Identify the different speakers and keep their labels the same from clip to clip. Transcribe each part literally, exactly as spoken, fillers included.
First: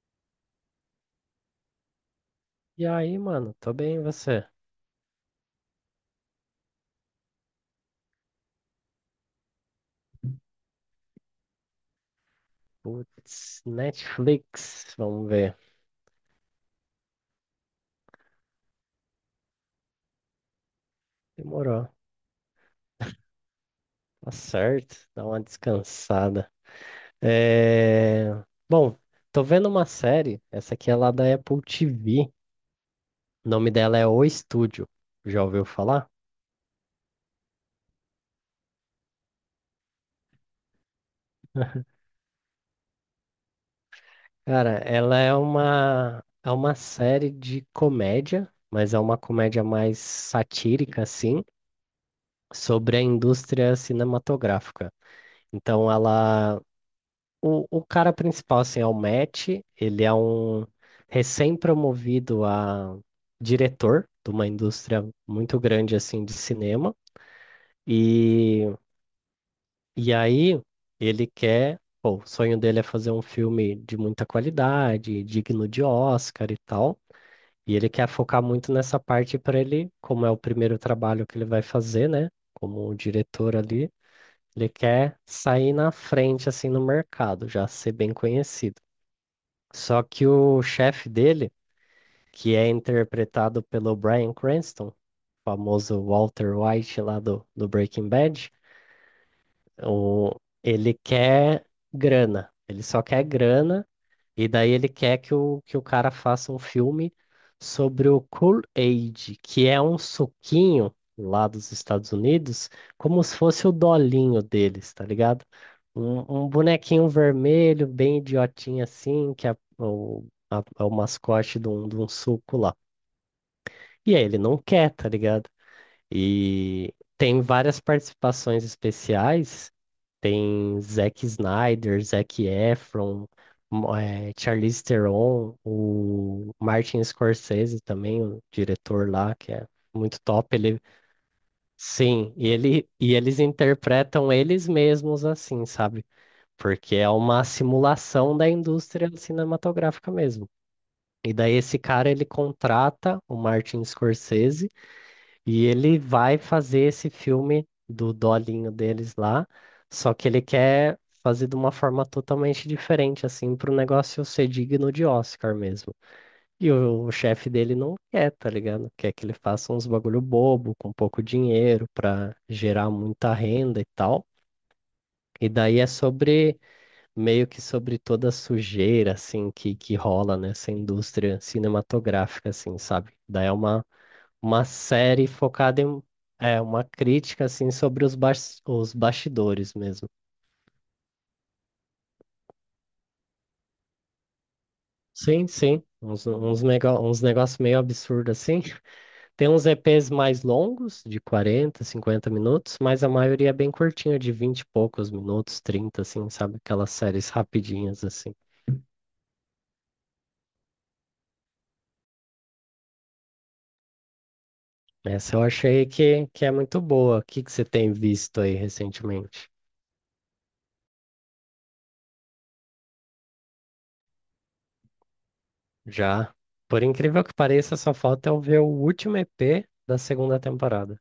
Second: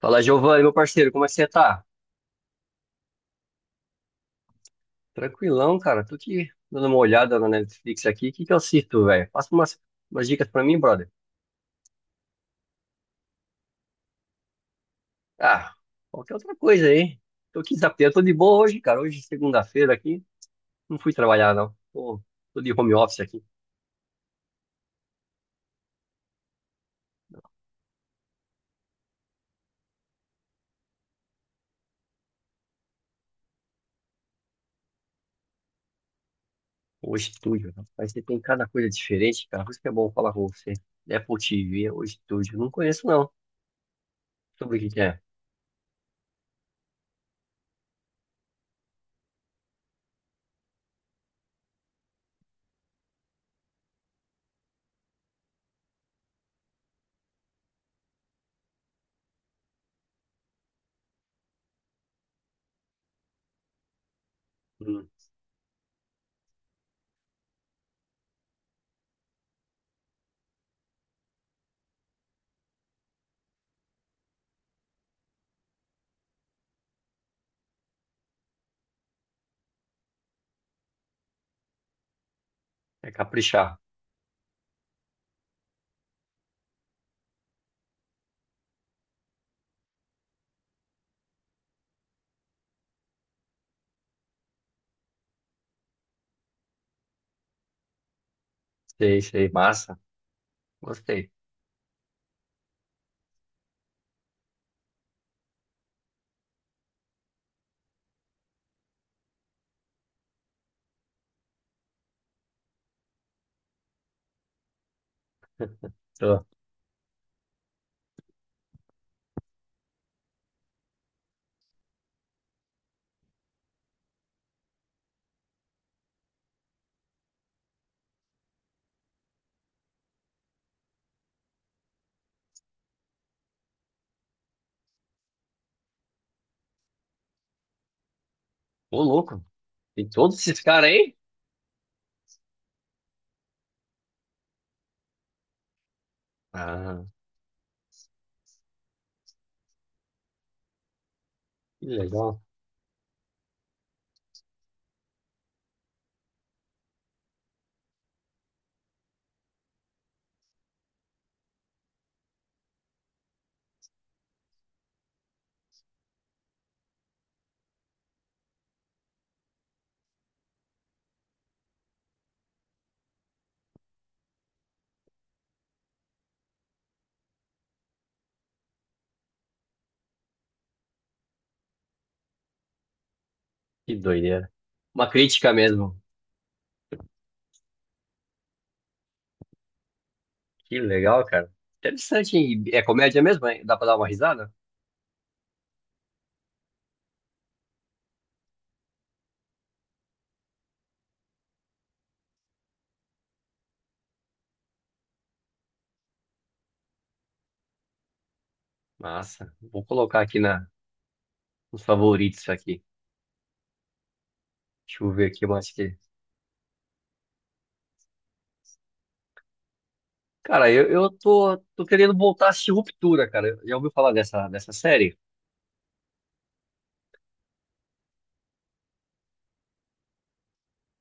Speaker 1: Fala, Giovanni, meu parceiro, como é que você tá?
Speaker 2: E aí, mano, tô bem, e você?
Speaker 1: Tranquilão, cara. Tô aqui dando uma olhada na Netflix aqui. O que que eu assisto, velho? Passa umas, umas dicas pra mim, brother.
Speaker 2: Putz, Netflix, vamos ver.
Speaker 1: Ah, qualquer outra coisa aí. Tô aqui zapeando. Tô de boa hoje, cara. Hoje é segunda-feira aqui. Não fui trabalhar, não.
Speaker 2: Demorou.
Speaker 1: Tô, tô de home office aqui.
Speaker 2: Tá certo, dá uma descansada. É... Bom, tô vendo uma série, essa aqui é lá da Apple T V. O nome dela é O Estúdio. Já ouviu falar?
Speaker 1: Hoje, estúdio, né? Mas você tem cada coisa diferente, cara. Por isso que é bom falar com você. É Apple T V, hoje, estúdio. Não conheço, não. Sobre
Speaker 2: Cara,
Speaker 1: o que que
Speaker 2: ela
Speaker 1: é.
Speaker 2: é uma é uma série de comédia, mas é uma comédia mais satírica assim, sobre a indústria cinematográfica. Então ela O, o cara principal, assim, é o Matt. Ele é um recém-promovido a diretor de uma indústria
Speaker 1: Hum,
Speaker 2: muito grande, assim, de cinema. E, e aí ele quer, pô, o sonho dele é fazer um filme de muita qualidade, digno de Oscar e tal. E ele quer focar muito nessa parte para ele, como é o primeiro trabalho que ele vai fazer, né? Como
Speaker 1: é
Speaker 2: diretor
Speaker 1: caprichar.
Speaker 2: ali, ele quer sair na frente, assim, no mercado, já ser bem conhecido. Só que o chefe dele, que é interpretado pelo Bryan Cranston, famoso Walter White lá do, do Breaking Bad,
Speaker 1: Sei, sei. Massa.
Speaker 2: o, ele
Speaker 1: Gostei.
Speaker 2: quer grana. Ele só quer grana, e daí ele quer que o, que o cara faça um filme sobre o Kool-Aid, que é um suquinho lá dos Estados Unidos, como se fosse o dolinho deles, tá ligado? Um,
Speaker 1: Tô.
Speaker 2: um bonequinho vermelho, bem idiotinho assim, que é o, a- é o mascote de um, de um suco lá. E aí ele não quer, tá ligado? E tem várias participações especiais. Tem Zack Snyder, Zac Efron, mo- eh, Charlize Theron, o Martin Scorsese também, o
Speaker 1: Ô,
Speaker 2: diretor lá,
Speaker 1: louco.
Speaker 2: que é
Speaker 1: Tem
Speaker 2: muito
Speaker 1: todos
Speaker 2: top.
Speaker 1: esses
Speaker 2: Ele,
Speaker 1: caras aí?
Speaker 2: sim, e, ele, e eles interpretam eles mesmos assim, sabe? Porque
Speaker 1: Ah,
Speaker 2: é uma simulação da indústria cinematográfica mesmo. E daí esse
Speaker 1: que
Speaker 2: cara, ele
Speaker 1: legal.
Speaker 2: contrata o Martin Scorsese e ele vai fazer esse filme do dolinho deles lá, só que ele quer fazer de uma forma totalmente diferente, assim, para o negócio ser digno de Oscar mesmo. E o, o chefe dele não quer, tá ligado? Quer que ele faça uns bagulho bobo, com pouco dinheiro, para gerar muita renda e tal. E daí é sobre, meio que sobre toda a sujeira, assim, que, que rola nessa indústria cinematográfica, assim, sabe? Daí é uma
Speaker 1: Que doideira.
Speaker 2: uma
Speaker 1: Uma
Speaker 2: série
Speaker 1: crítica
Speaker 2: focada
Speaker 1: mesmo.
Speaker 2: em, é, uma crítica assim sobre os, bas- os bastidores mesmo.
Speaker 1: Que legal, cara. Interessante, hein? É comédia mesmo, hein? Dá pra dar uma risada?
Speaker 2: Sim, sim, uns, uns, nego- uns negócios meio absurdo assim. Tem uns E Ps mais longos, de quarenta cinquenta minutos, mas a maioria é bem curtinha, de vinte e poucos minutos, trinta assim, sabe? Aquelas séries rapidinhas assim.
Speaker 1: Massa. Vou colocar aqui na, nos favoritos aqui. Deixa eu ver
Speaker 2: Essa eu
Speaker 1: aqui mais
Speaker 2: achei
Speaker 1: que.
Speaker 2: que, que é muito boa. O que, que você tem visto aí recentemente?
Speaker 1: Cara, eu, eu tô, tô querendo voltar a assistir Ruptura, cara. Já ouviu falar dessa, dessa série?
Speaker 2: Já, por incrível que pareça, só falta eu ver o último E P da segunda temporada.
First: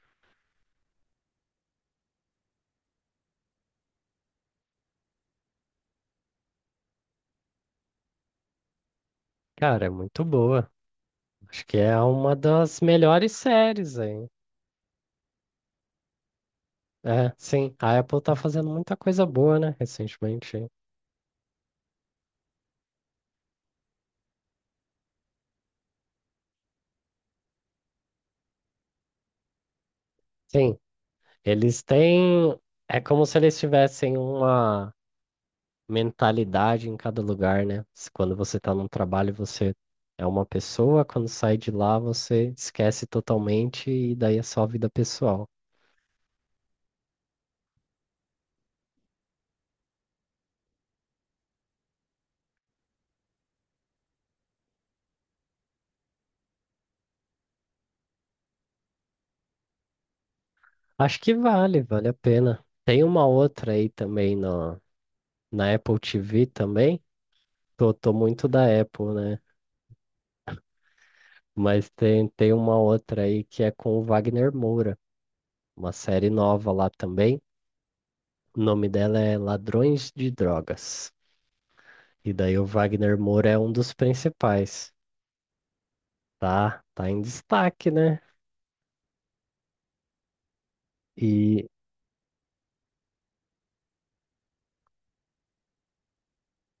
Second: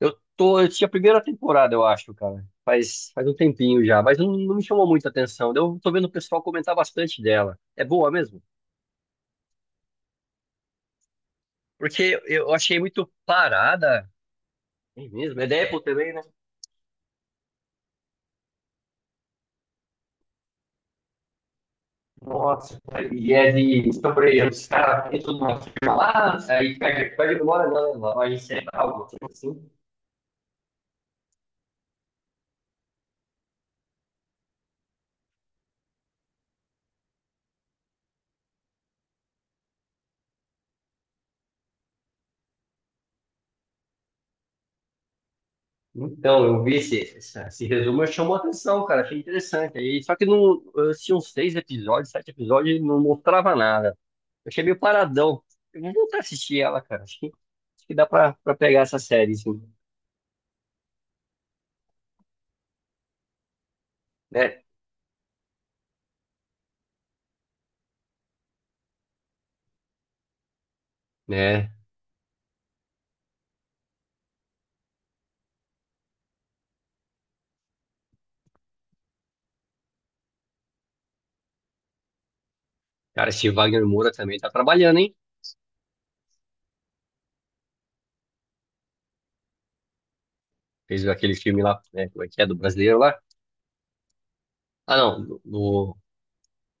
Speaker 1: Eu tô, eu tinha a primeira temporada, eu acho, cara. Faz, faz um tempinho já, mas não, não me chamou muita atenção. Eu tô vendo o pessoal comentar bastante dela. É boa mesmo?
Speaker 2: Cara, é muito boa. Acho que é
Speaker 1: Porque
Speaker 2: uma
Speaker 1: eu achei
Speaker 2: das
Speaker 1: muito
Speaker 2: melhores séries
Speaker 1: parada.
Speaker 2: aí.
Speaker 1: É mesmo? É Deadpool também, né?
Speaker 2: É, sim. A Apple tá fazendo muita coisa boa, né, recentemente. Aí.
Speaker 1: Nossa, e é de. Então, por exemplo, os caras entram numa firma lá, aí pega, pega demora na na loja central, alguma algo assim.
Speaker 2: Sim, eles têm. É como se eles tivessem uma mentalidade em cada lugar, né? Se Quando você tá num trabalho, você é uma pessoa; quando sai de lá, você esquece totalmente e daí é só vida pessoal.
Speaker 1: Então, eu vi esse, essa- esse resumo, eu chamou a atenção, cara. Achei interessante. Aí, só que não, eu assisti uns seis episódios, sete episódios, e não mostrava nada. Eu achei meio paradão. Eu vou voltar a assistir ela, cara. Acho que, acho que dá pra, pra pegar essa série, assim,
Speaker 2: Acho que vale, vale a pena. Tem uma outra aí também
Speaker 1: né?
Speaker 2: na, na Apple T V também. Tô, tô muito da Apple, né?
Speaker 1: Né?
Speaker 2: Mas tem, tem uma outra aí que é com o Wagner Moura, uma série nova lá também. O nome dela é Ladrões de Drogas. E daí o Wagner
Speaker 1: Cara,
Speaker 2: Moura
Speaker 1: esse
Speaker 2: é um
Speaker 1: Wagner
Speaker 2: dos
Speaker 1: Moura também tá
Speaker 2: principais,
Speaker 1: trabalhando, hein?
Speaker 2: tá? Tá em destaque, né?
Speaker 1: Fez aquele filme
Speaker 2: E
Speaker 1: lá, né? Como é que é? Do brasileiro lá. Ah, não. No, no-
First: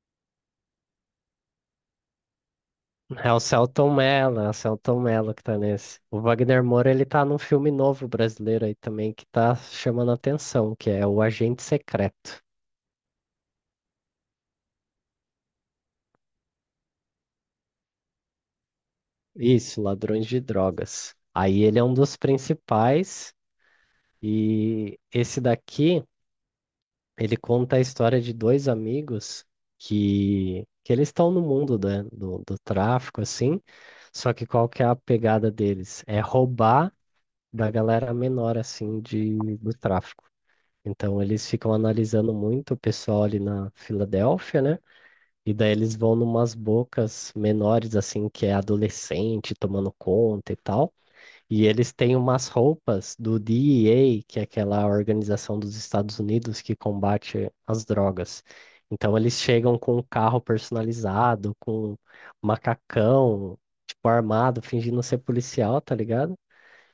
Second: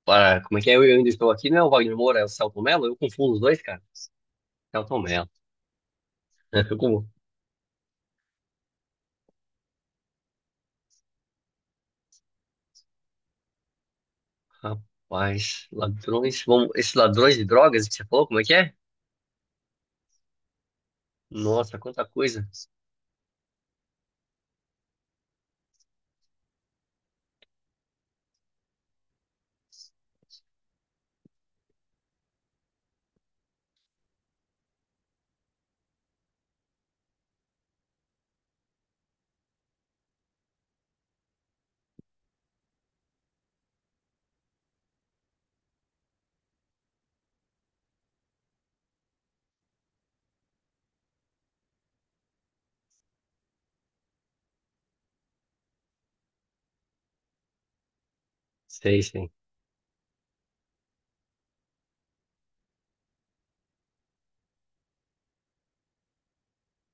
Speaker 1: para, como é que é? Eu ainda estou aqui, não é o Wagner Moura, é o Celton Mello? Eu
Speaker 2: é
Speaker 1: confundo
Speaker 2: o
Speaker 1: os dois, cara.
Speaker 2: Selton Mello, é o
Speaker 1: Celton
Speaker 2: Selton
Speaker 1: Mello.
Speaker 2: Mello que tá nesse. O Wagner
Speaker 1: Eu
Speaker 2: Moura, ele
Speaker 1: como-
Speaker 2: tá num filme novo brasileiro aí também que tá chamando a atenção, que é O Agente Secreto.
Speaker 1: Rapaz, ladrões. Vamos, esses ladrões de drogas que você falou, como é que é?
Speaker 2: Isso, Ladrões de Drogas. Aí ele
Speaker 1: Nossa,
Speaker 2: é um
Speaker 1: quanta
Speaker 2: dos
Speaker 1: coisa.
Speaker 2: principais. E esse daqui ele conta a história de dois amigos que, que eles estão no mundo da- do, do tráfico, assim, só que qual que é a pegada deles? É roubar da galera menor, assim, de, do tráfico. Então, eles ficam analisando muito o pessoal ali na Filadélfia, né? E daí eles vão numas bocas menores, assim, que é adolescente tomando conta e tal. E eles têm umas roupas do D E A, que é aquela organização dos Estados Unidos que combate as drogas.
Speaker 1: Sei,
Speaker 2: Então
Speaker 1: sei.
Speaker 2: eles chegam com um carro personalizado, com um macacão, tipo armado, fingindo ser policial, tá ligado?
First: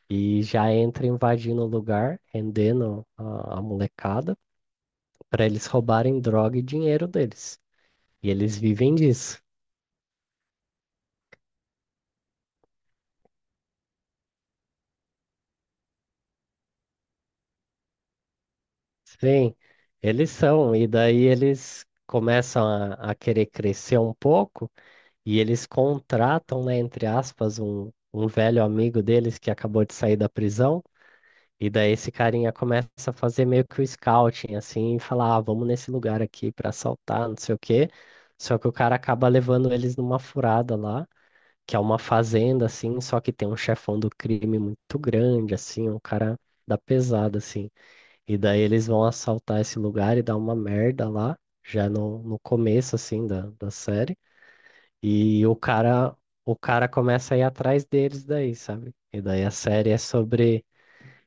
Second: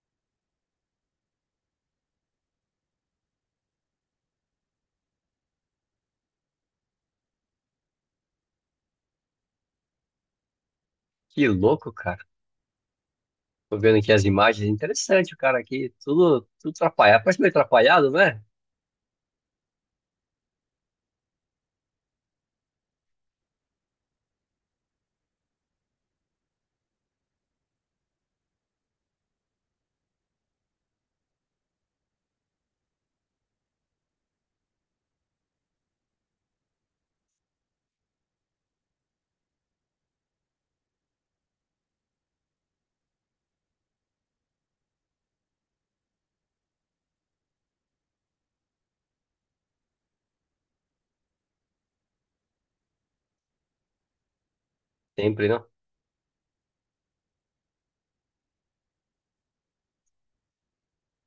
Speaker 2: E já entra invadindo o lugar, rendendo a, a molecada, para eles roubarem droga e dinheiro deles. E eles vivem disso.
Speaker 1: Que louco, cara. Tô vendo aqui as imagens. Interessante o cara aqui. Tudo, tudo atrapalhado. Parece meio atrapalhado, né?
Speaker 2: Sim, eles são. E daí eles começam a a querer crescer um pouco. E eles contratam, né, entre aspas, um, um velho amigo deles que acabou de sair da prisão. E daí esse carinha começa a fazer meio que o scouting, assim, e falar, ah, vamos nesse lugar aqui para assaltar, não sei o quê. Só que o cara acaba levando eles numa furada lá, que é uma fazenda, assim, só que tem um chefão do crime muito grande, assim, um cara da pesada, assim. E daí eles vão assaltar esse lugar e dar uma merda lá, já no, no começo, assim, da, da série. E
Speaker 1: Sempre,
Speaker 2: o
Speaker 1: não?
Speaker 2: cara, o cara começa a ir atrás deles daí, sabe? E daí a série é sobre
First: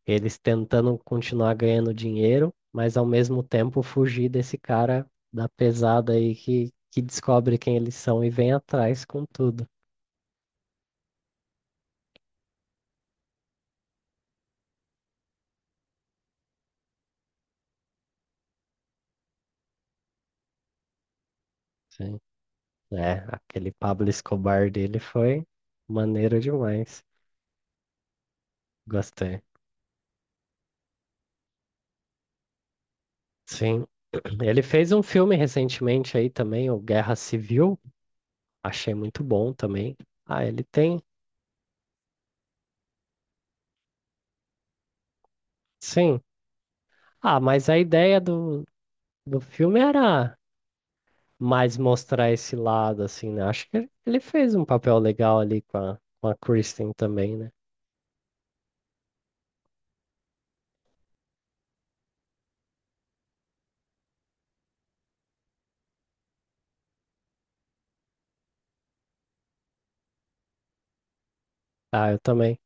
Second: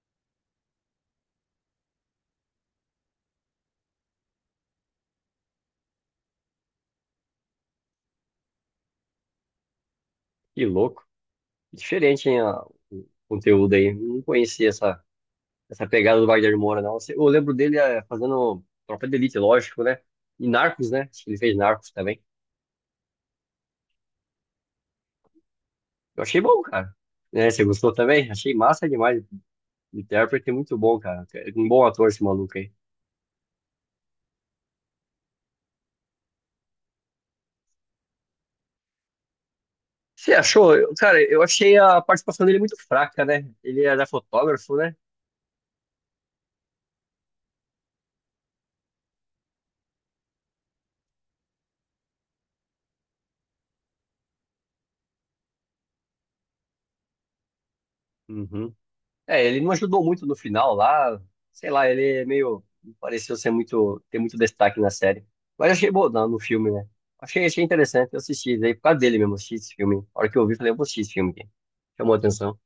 Speaker 2: eles tentando continuar ganhando dinheiro, mas ao mesmo tempo fugir desse cara da pesada aí que, que descobre quem eles são e vem atrás com tudo.
Speaker 1: Que louco. Diferente, hein, a- o conteúdo aí. Não conhecia essa, essa pegada do Wagner Moura, não. Eu lembro dele eh, fazendo Tropa de Elite, lógico, né? E Narcos, né? Acho que ele fez Narcos
Speaker 2: Sim.
Speaker 1: também.
Speaker 2: É, aquele Pablo Escobar dele foi
Speaker 1: Eu
Speaker 2: maneiro
Speaker 1: achei bom, cara.
Speaker 2: demais.
Speaker 1: Né, você gostou também? Achei massa demais.
Speaker 2: Gostei.
Speaker 1: O intérprete é muito bom, cara. É um bom ator esse maluco aí.
Speaker 2: Sim. Ele fez um filme recentemente aí também, o Guerra Civil. Achei muito bom também.
Speaker 1: Você
Speaker 2: Ah, ele
Speaker 1: achou? Eu-
Speaker 2: tem.
Speaker 1: cara, eu achei a participação dele muito fraca, né? Ele era fotógrafo, né?
Speaker 2: Sim. Ah, mas a ideia do, do filme era mais mostrar esse lado, assim, né? Acho que ele fez um papel legal ali com a, com a Kristen também, né?
Speaker 1: Uhum. É, ele não ajudou muito no final lá. Sei lá, ele é meio. Não pareceu ser muito ter muito destaque na série. Mas achei bom na- no filme, né? Achei, achei interessante. Eu assisti daí por causa dele mesmo. Assisti esse filme. A hora que eu vi, falei, eu vou assistir esse filme aqui.
Speaker 2: Ah,
Speaker 1: Chamou a
Speaker 2: eu
Speaker 1: atenção.
Speaker 2: também.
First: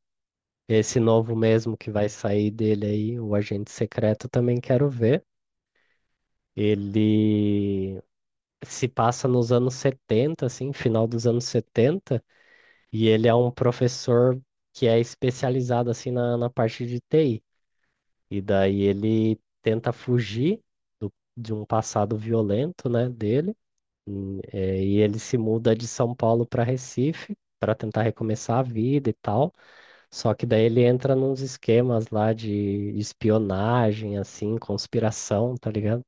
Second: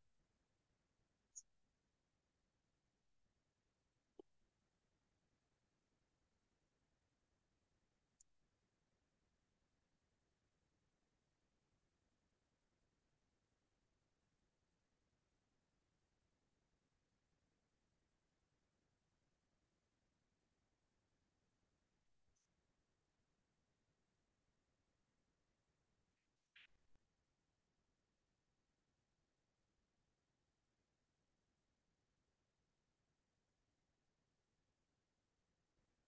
Speaker 2: Esse novo mesmo que vai sair dele aí, o Agente Secreto, eu também quero ver. Ele se passa nos anos setenta, assim, final dos anos setenta, e ele é um professor que é especializado, assim, na, na parte de T I. E daí ele tenta fugir do- de um passado violento, né, dele. Hum, é, E ele se muda de São Paulo para Recife para tentar recomeçar a vida e tal. Só que daí ele entra nos esquemas lá de espionagem, assim, conspiração, tá ligado?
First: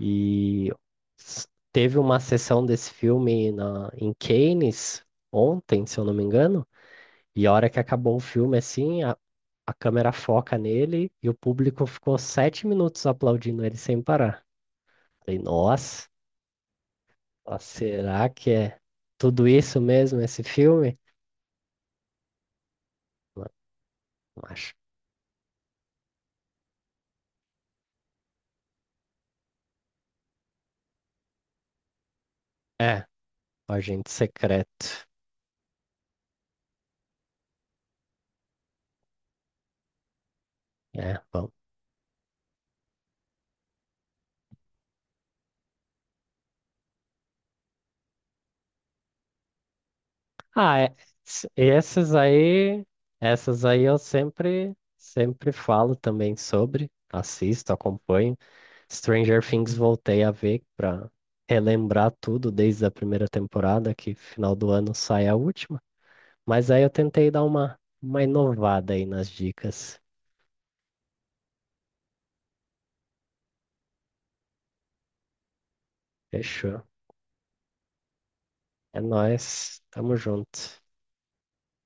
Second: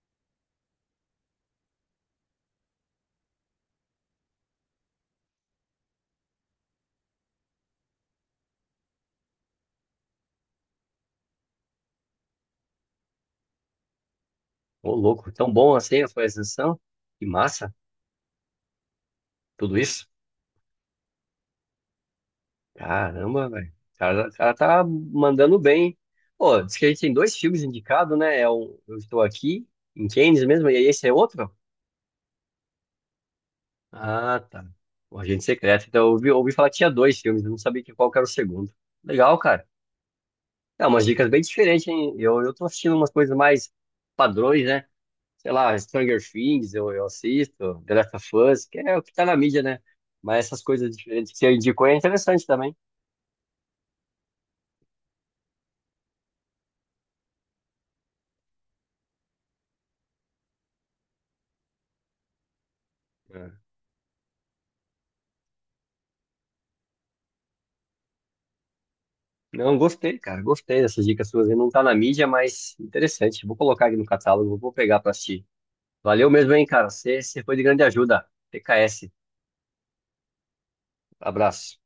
Speaker 2: E s- teve uma sessão desse filme na, em Cannes ontem, se eu não me engano. E a hora que acabou o filme, assim, a- a câmera foca nele e o público ficou sete minutos aplaudindo ele sem parar.
Speaker 1: Ô, louco,
Speaker 2: Falei,
Speaker 1: tão bom assim a
Speaker 2: nossa,
Speaker 1: sua exceção. Que
Speaker 2: ó,
Speaker 1: massa,
Speaker 2: será que é tudo
Speaker 1: tudo
Speaker 2: isso
Speaker 1: isso.
Speaker 2: mesmo, esse filme? Não,
Speaker 1: Caramba, velho. O cara, o
Speaker 2: não
Speaker 1: cara
Speaker 2: acho.
Speaker 1: tá mandando bem, hein? Pô, diz que a gente tem dois filmes indicados, né? É o Eu Estou Aqui, em Cannes mesmo, e esse é outro?
Speaker 2: É, o Agente
Speaker 1: Ah, tá.
Speaker 2: Secreto.
Speaker 1: O Agente Secreto. Então, eu ouvi, ouvi falar que tinha dois filmes, eu não sabia que qual que era o segundo. Legal, cara. É, umas
Speaker 2: É,
Speaker 1: dicas bem
Speaker 2: bom.
Speaker 1: diferentes, hein? Eu, eu tô assistindo umas coisas mais padrões, né? Sei lá, Stranger Things, eu, eu assisto, The Last of Us, que é o que tá na mídia, né? Mas essas
Speaker 2: Ah, é,
Speaker 1: coisas diferentes que
Speaker 2: s-
Speaker 1: você indicou é
Speaker 2: esses
Speaker 1: interessante também.
Speaker 2: aí, essas aí eu sempre, sempre falo também sobre, assisto, acompanho. Stranger Things, voltei a ver pra relembrar tudo desde a primeira
Speaker 1: É.
Speaker 2: temporada, que final do ano sai a última. Mas aí eu tentei dar uma, uma inovada aí nas
Speaker 1: Não,
Speaker 2: dicas.
Speaker 1: gostei, cara, gostei dessas dicas suas, hein? Não tá na mídia, mas interessante. Vou colocar aqui no catálogo, vou pegar pra assistir. Valeu mesmo, hein,
Speaker 2: Fechou.
Speaker 1: cara. Você você foi de grande ajuda.
Speaker 2: É
Speaker 1: T K S.
Speaker 2: nóis. Tamo junto.
Speaker 1: Abraço.